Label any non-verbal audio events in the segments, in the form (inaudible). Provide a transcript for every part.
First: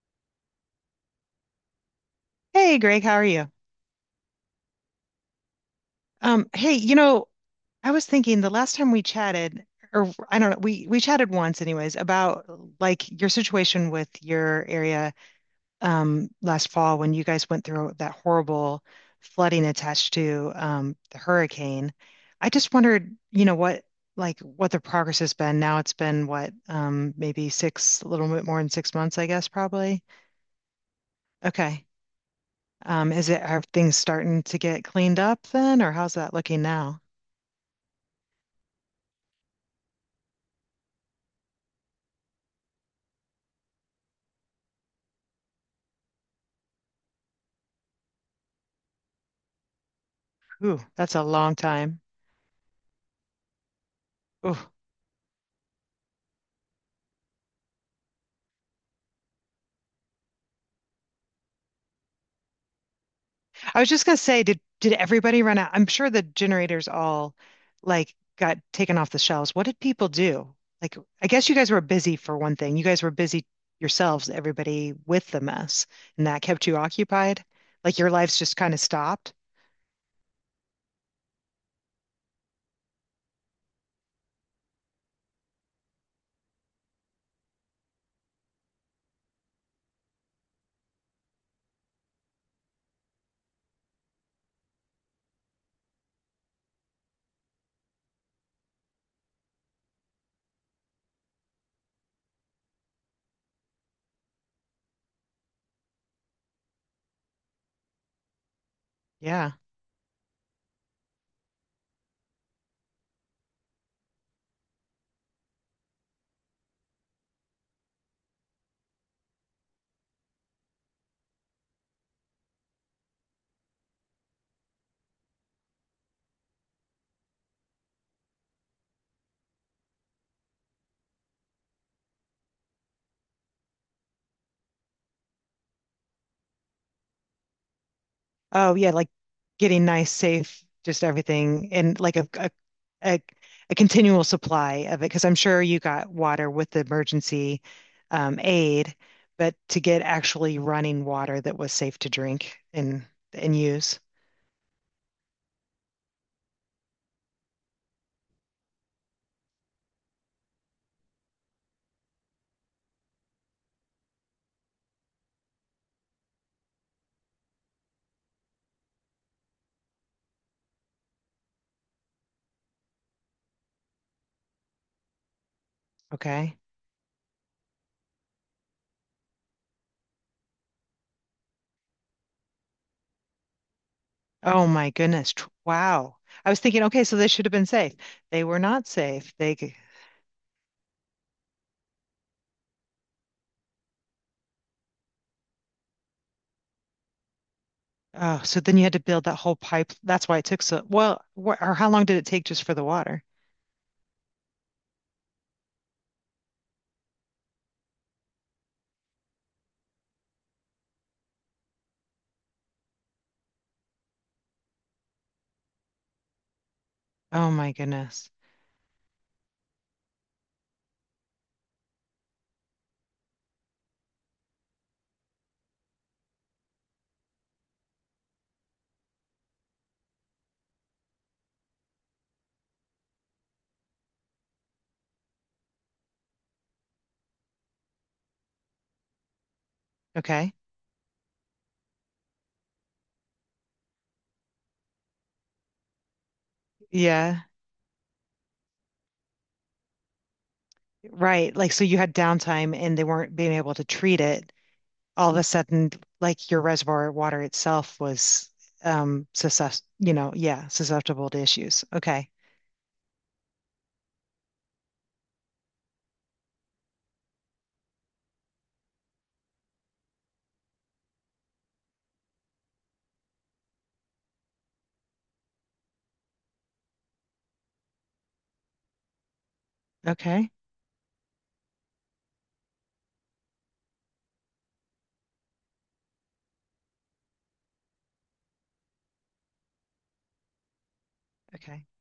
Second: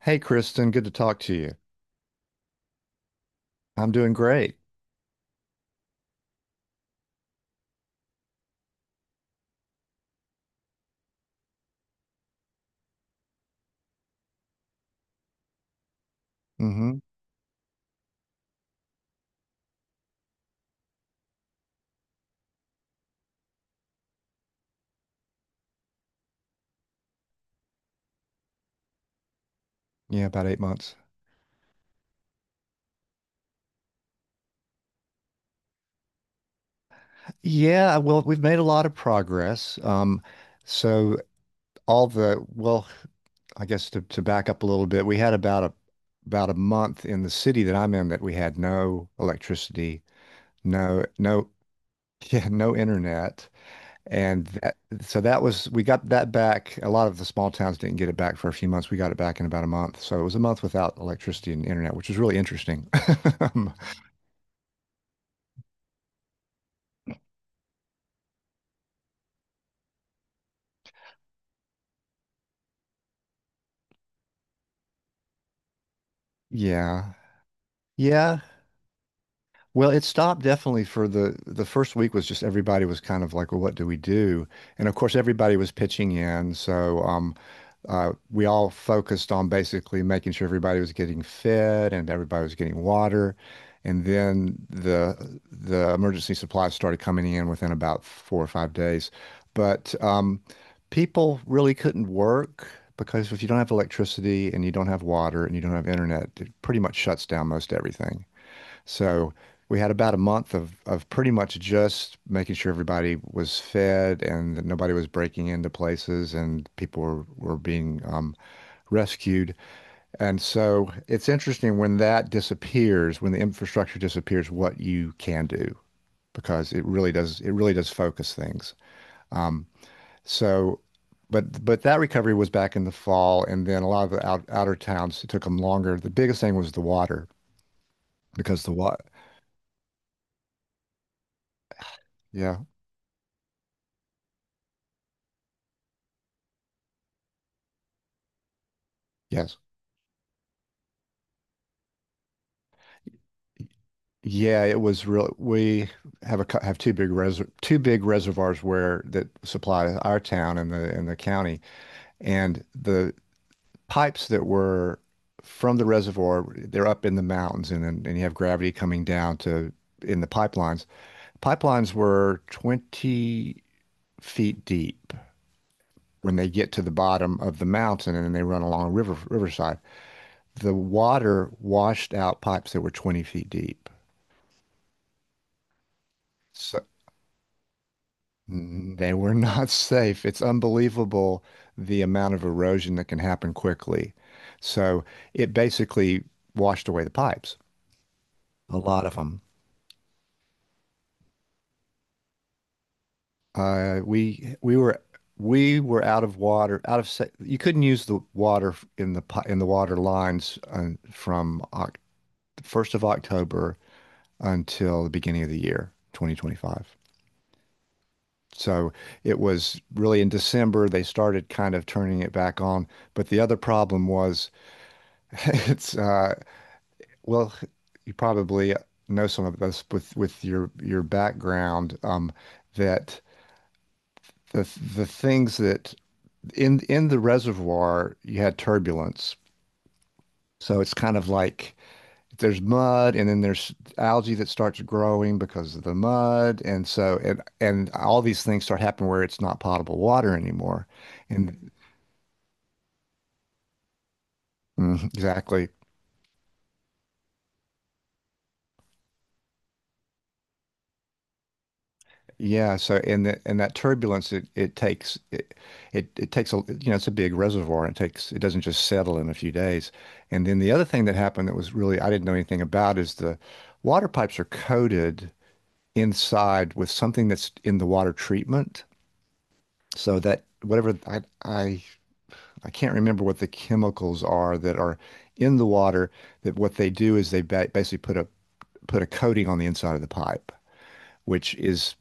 Hey, Kristen, good to talk to you. Hey Greg, how are you? I'm doing great. Hey, I was thinking the last time we chatted, or I don't know, we chatted once anyways about like your situation with your area last fall Hmm when you guys went through that horrible flooding attached to the hurricane. I just wondered, what the progress has been. Now it's been what, maybe six, a little bit more than 6 months, I guess, probably. Yeah, about 8 months. Okay. Is it are things starting to get cleaned up then, or how's that looking now? Yeah, well, we've made a lot of progress. So all the, well, I guess to back up a little bit, we had about a month in the city that I'm in that we had no electricity, Ooh, no that's a no long time. (laughs) yeah, no internet. And Ooh. that, so that was we got that back. A lot of the small towns didn't get it back for a few months. We got it back in about a month. So it was a month without electricity and internet, which was really interesting. (laughs) I was just gonna say, did everybody run out? I'm sure the generators all like got taken off the shelves. What did people do? Like, I guess you guys were busy for one thing. You guys were busy yourselves, everybody with the mess, and that kept you Yeah. occupied. Like your lives Yeah. just kind of stopped. Well, it stopped definitely for the first week. Was just everybody was kind of like, well, what do we do? And of course, everybody was pitching in, so we all focused on basically making sure everybody was getting fed and everybody was getting water. And then the emergency supplies started coming in within about 4 or 5 days. But people really couldn't work, because if you don't have electricity and you don't have water and you don't have internet, it pretty much shuts down most everything. So Yeah. we had about a month of pretty much just making sure everybody was fed and that nobody was breaking into places and people were being rescued. And so it's interesting when that disappears, when the infrastructure disappears, what you can do, because it really does focus things. Um, so but that recovery was back in the fall, and then a lot of the outer towns, it took them longer. The biggest thing was the water, because the Oh yeah, water. like getting nice, safe, just everything, and like Yeah. a, a continual supply of it. Because I'm sure you got water with the emergency aid, but Yes. to get actually running water that was safe to drink and use. Yeah, it was real. We have two big res two big reservoirs where that supply our town and the county, and the pipes that were from the reservoir, they're up in the mountains, and you have gravity coming down to in the pipelines. Pipelines were 20 feet deep when they Okay. get to the bottom of the mountain, and then they run along a riverside. The water washed out pipes that were 20 feet deep. Oh my goodness. Wow. I was thinking, So, okay, so they should have been safe. They were not Mm, they were safe. They. not (laughs) safe. It's unbelievable the amount of erosion that can happen quickly. So it basically washed away the pipes, Oh, so then a you had to lot of build that them. whole pipe. That's why it took so, well, wh or how long did it take just for the water? Uh, we we were we were out of water, out of sa you couldn't use the water in the in the water lines from Oc October 1st until the beginning of the year, 2025. Oh my goodness. So it was really in December they started kind of turning it back on. But the other problem was, (laughs) it's well, you probably know some of this with your background, that the the things that in the reservoir, you had turbulence. Okay. So it's kind of like, there's mud and then there's algae that starts growing because of the mud, and so and Yeah. and all these things start happening where it's not potable water anymore. Right. And Like, so you had downtime and they weren't being able to treat it. All of a exactly. sudden, like your reservoir water itself was yeah, susceptible to issues. Okay. Yeah, so and that turbulence, it takes a, you know, it's a big reservoir and it takes, it doesn't just settle in a few days. And then the other thing that happened that was really I didn't know anything about, is the water pipes are coated inside with something that's in the water treatment. So that Okay. whatever I can't remember what the chemicals are that are in the water, that what they do is they ba basically put a put a coating on the inside of the pipe, which Okay. is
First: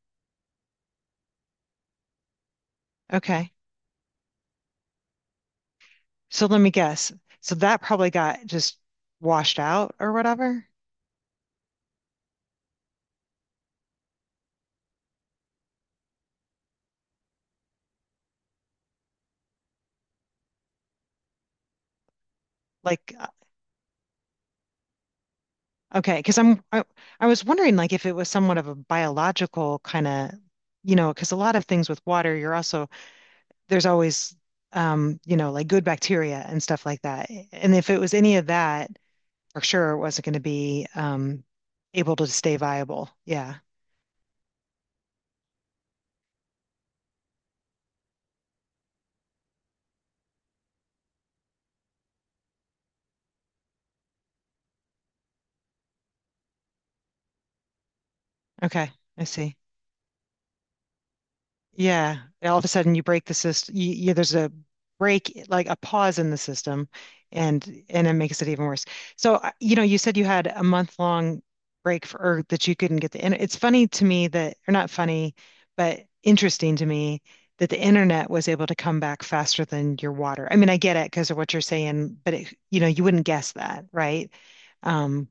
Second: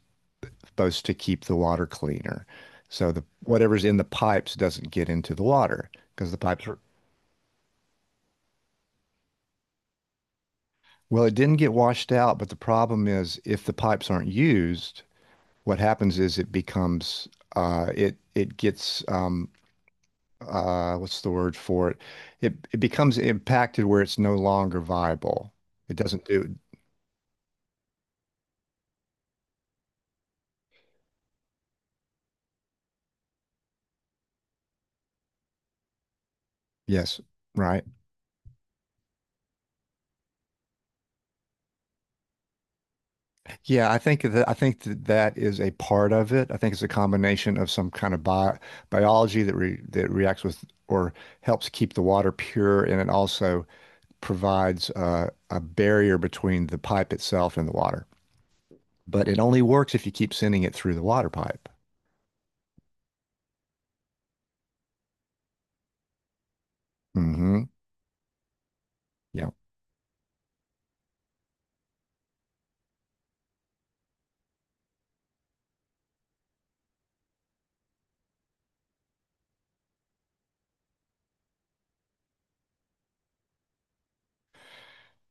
supposed to keep the water cleaner. So the Okay. whatever's in the pipes doesn't get into the water, because the So let pipes me are, guess. So that probably got just washed out or whatever. well, it didn't get washed out, but the problem is if the pipes aren't used, what happens is it becomes it it gets what's the word for it? It? It Like, becomes impacted, where it's no longer viable. It okay, doesn't because do. I was wondering like if it was somewhat of a biological kind of, because a lot of things with water, you're also there's always like good bacteria and stuff like Yes, that. And right. if it was any of that, for sure it wasn't going to be able to stay viable. Yeah. Yeah, I think that that is a part of it. I think it's a combination of some kind of bi biology that re that reacts with, or helps keep the water pure, and it also provides a barrier between the pipe itself and the water. Okay. I But it see. only works if you keep sending it through the water pipe. Yeah, and all of a sudden you break the system. There's a break, like a pause in the system, Hmm and it makes it even worse. So, Yeah. You said you had a month long break for or that you couldn't get the internet. It's funny to me that, or not funny, but interesting to me that the internet was able to come back faster than your water. I mean, I get it because of what you're saying, but you wouldn't guess that, right? Um,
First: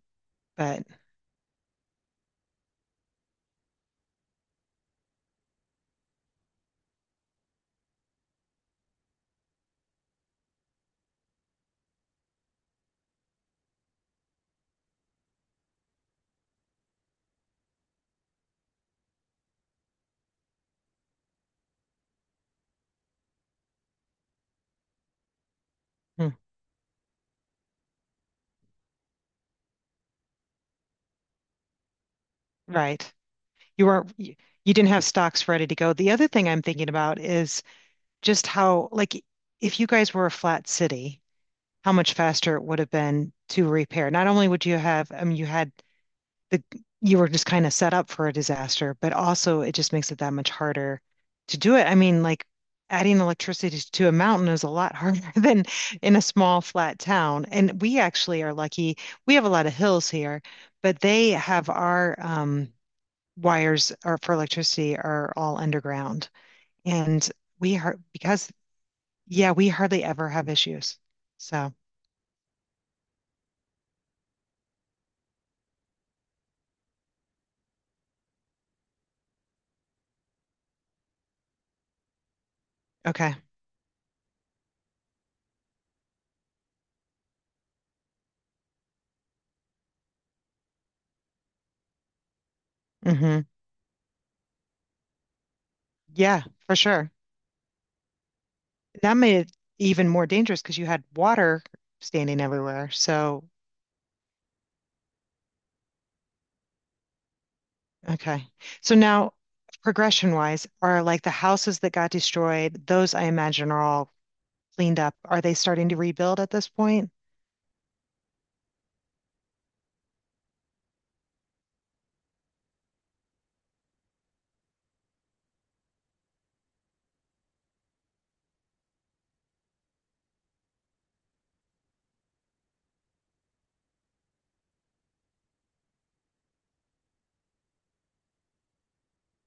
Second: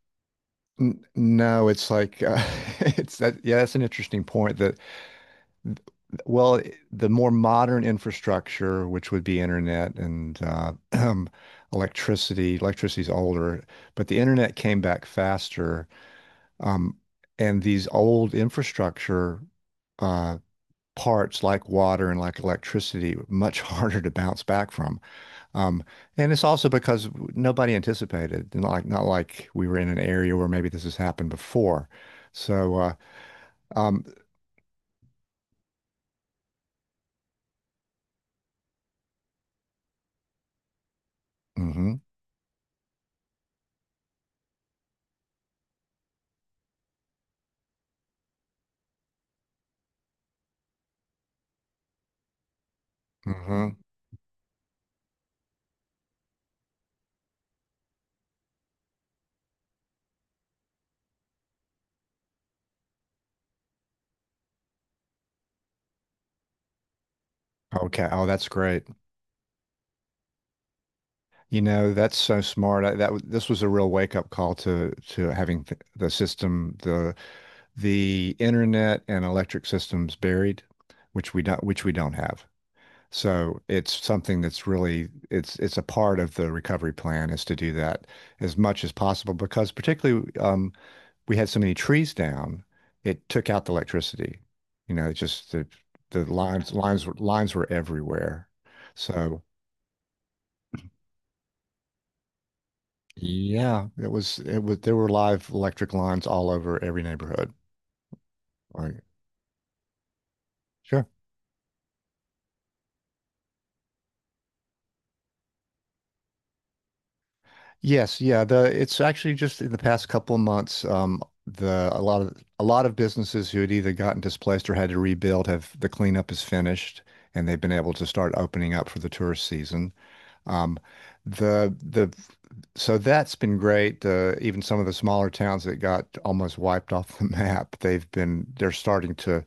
but N No, it's like (laughs) it's that. Yeah, that's an interesting point that, well, the more modern infrastructure, which would be internet and (clears throat) electricity, electricity's older, but the internet came back faster. Um, and these old infrastructure uh, parts, like water and like electricity, were much (laughs) harder to bounce back from. Um, hmm, and it's also because nobody anticipated, not like we were in an area where maybe this has happened before. So, right, you um, weren't. You didn't have stocks ready to go. The other thing I'm thinking about is just how, like, if you guys were a flat city, how mhm, much faster it would have been to repair. Not only would you have, I mean, you had the, you were just kind of set up for a disaster, but also it just makes it that much harder to do it. I mean, like, adding mhm. electricity to a mountain is a lot harder (laughs) than in a small, flat town. And we actually are lucky. We have a lot of hills here, but they have wires are for electricity are all underground, and we are Okay. Oh, that's because great. yeah, we hardly ever have issues. You So, know, that's so smart. This was a real wake-up call to having th the system, the internet and electric systems buried, which we don't have. okay. So it's something that's really, it's a part of the recovery plan, is to do that as much as possible, because particularly we had so many trees down, it Hmm. took out the electricity. You know, it just the Yeah, for lines sure. Were everywhere. That made So it even more dangerous because you had water standing everywhere. So, Yeah, it was there were live electric lines all over every neighborhood. okay. So Like, now, progression wise, are sure. like the houses that got destroyed, those I imagine are all cleaned up. Are they starting to rebuild at this point? Yes, yeah, the it's actually just in the past couple of months, the, a lot of businesses who had either gotten displaced or had to rebuild have, the cleanup is finished and they've been able to start opening up for the tourist season. Um the So that's been great. Even some of the smaller towns that got almost wiped (laughs) off the map, they've been, they're starting to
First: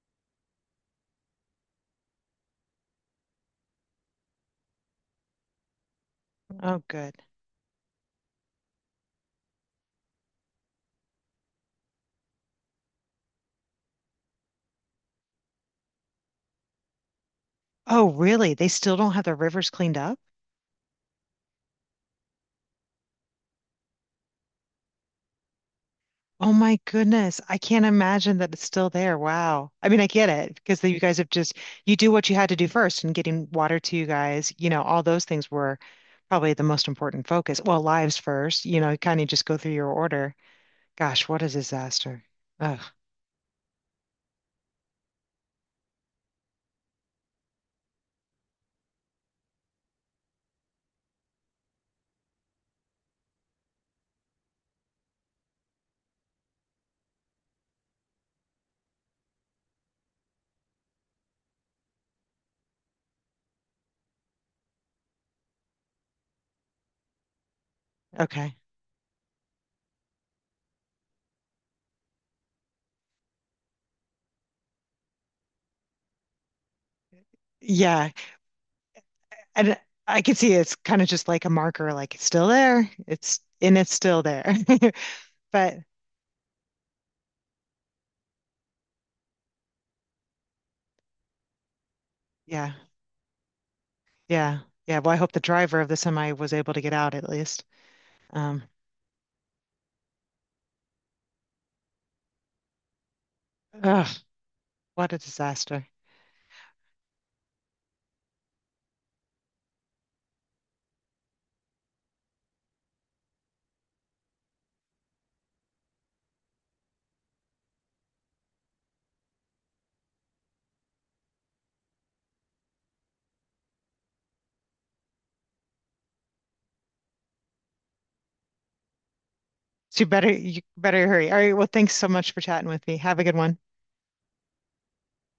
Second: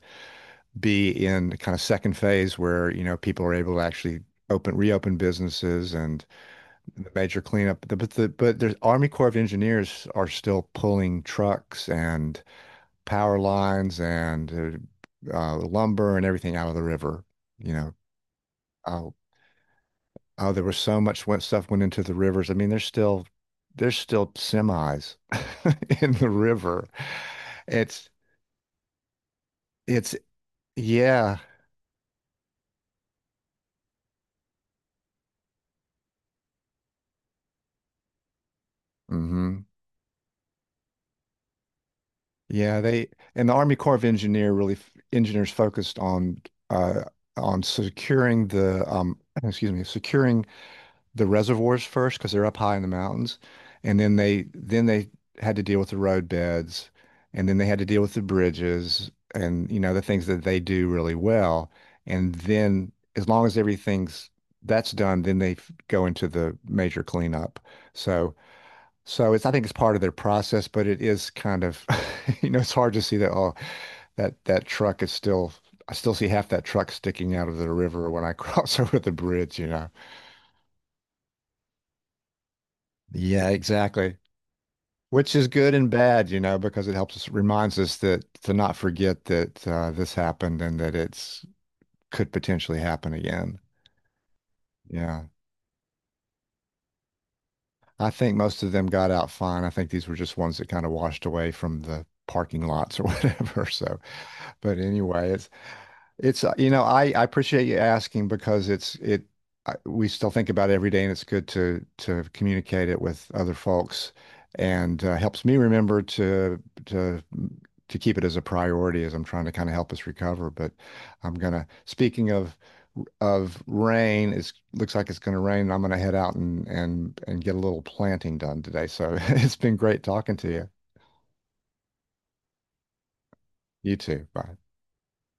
be in kind of second phase where, you know, people are able to actually open reopen businesses and Oh, the good. major cleanup. But the Army Corps of Engineers are still pulling trucks and power lines and lumber and everything out of the river. You know, Oh, really? They still don't oh, have the rivers cleaned up? oh, there was so much went stuff went into the rivers. I mean, there's still semis (laughs) in the Oh my river. goodness. I can't It's imagine that it's still there. Wow. I mean, I it's get it because you guys have yeah. just, you do what you had to do first and getting water to you guys, all those things were probably the most important focus. Well, lives first, kind of just go hmm through your order. Gosh, what a disaster. Oh, Yeah, they, and the Army Corps of engineers focused uh on securing the (clears throat) excuse me, securing the reservoirs first, because they're up high in the mountains, and then they had to deal with the road beds, and then they had to deal with the bridges and you know the things that they do really well, and then as long as everything's that's done, then they go into the major cleanup. So okay. It's, I think it's part of their process, but it is kind of, (laughs) you know, it's hard to see that, oh, that truck is still, I still see half that truck sticking out of the river Yeah. when I cross (laughs) over the bridge, you And know. I can see it's kind of just like a marker, like it's still there. Yeah, And it's exactly. still there. (laughs) Which is good But and bad, you know, because it helps us, reminds us that to not forget that this happened and that it's could yeah, potentially happen again. yeah, yeah. Well, I Yeah. hope the driver of the semi was able to get out at least. I think most Um, of them got out fine. I think these were just ones that kind of washed away from the parking lots or (laughs) whatever. So, ugh. but What a anyway, it's disaster. You know, I appreciate you asking, because it's it I, we still think about it every day, and it's good to communicate it with other folks, and helps me remember to keep it as a priority as I'm trying to kind of help us recover. But I'm gonna, speaking of rain, it looks like it's gonna rain and I'm gonna head out and get a little planting done today. So (laughs) it's been great So you better talking to you you. better hurry. All right, well, thanks so much for chatting with me. Have a good one. You too. Bye.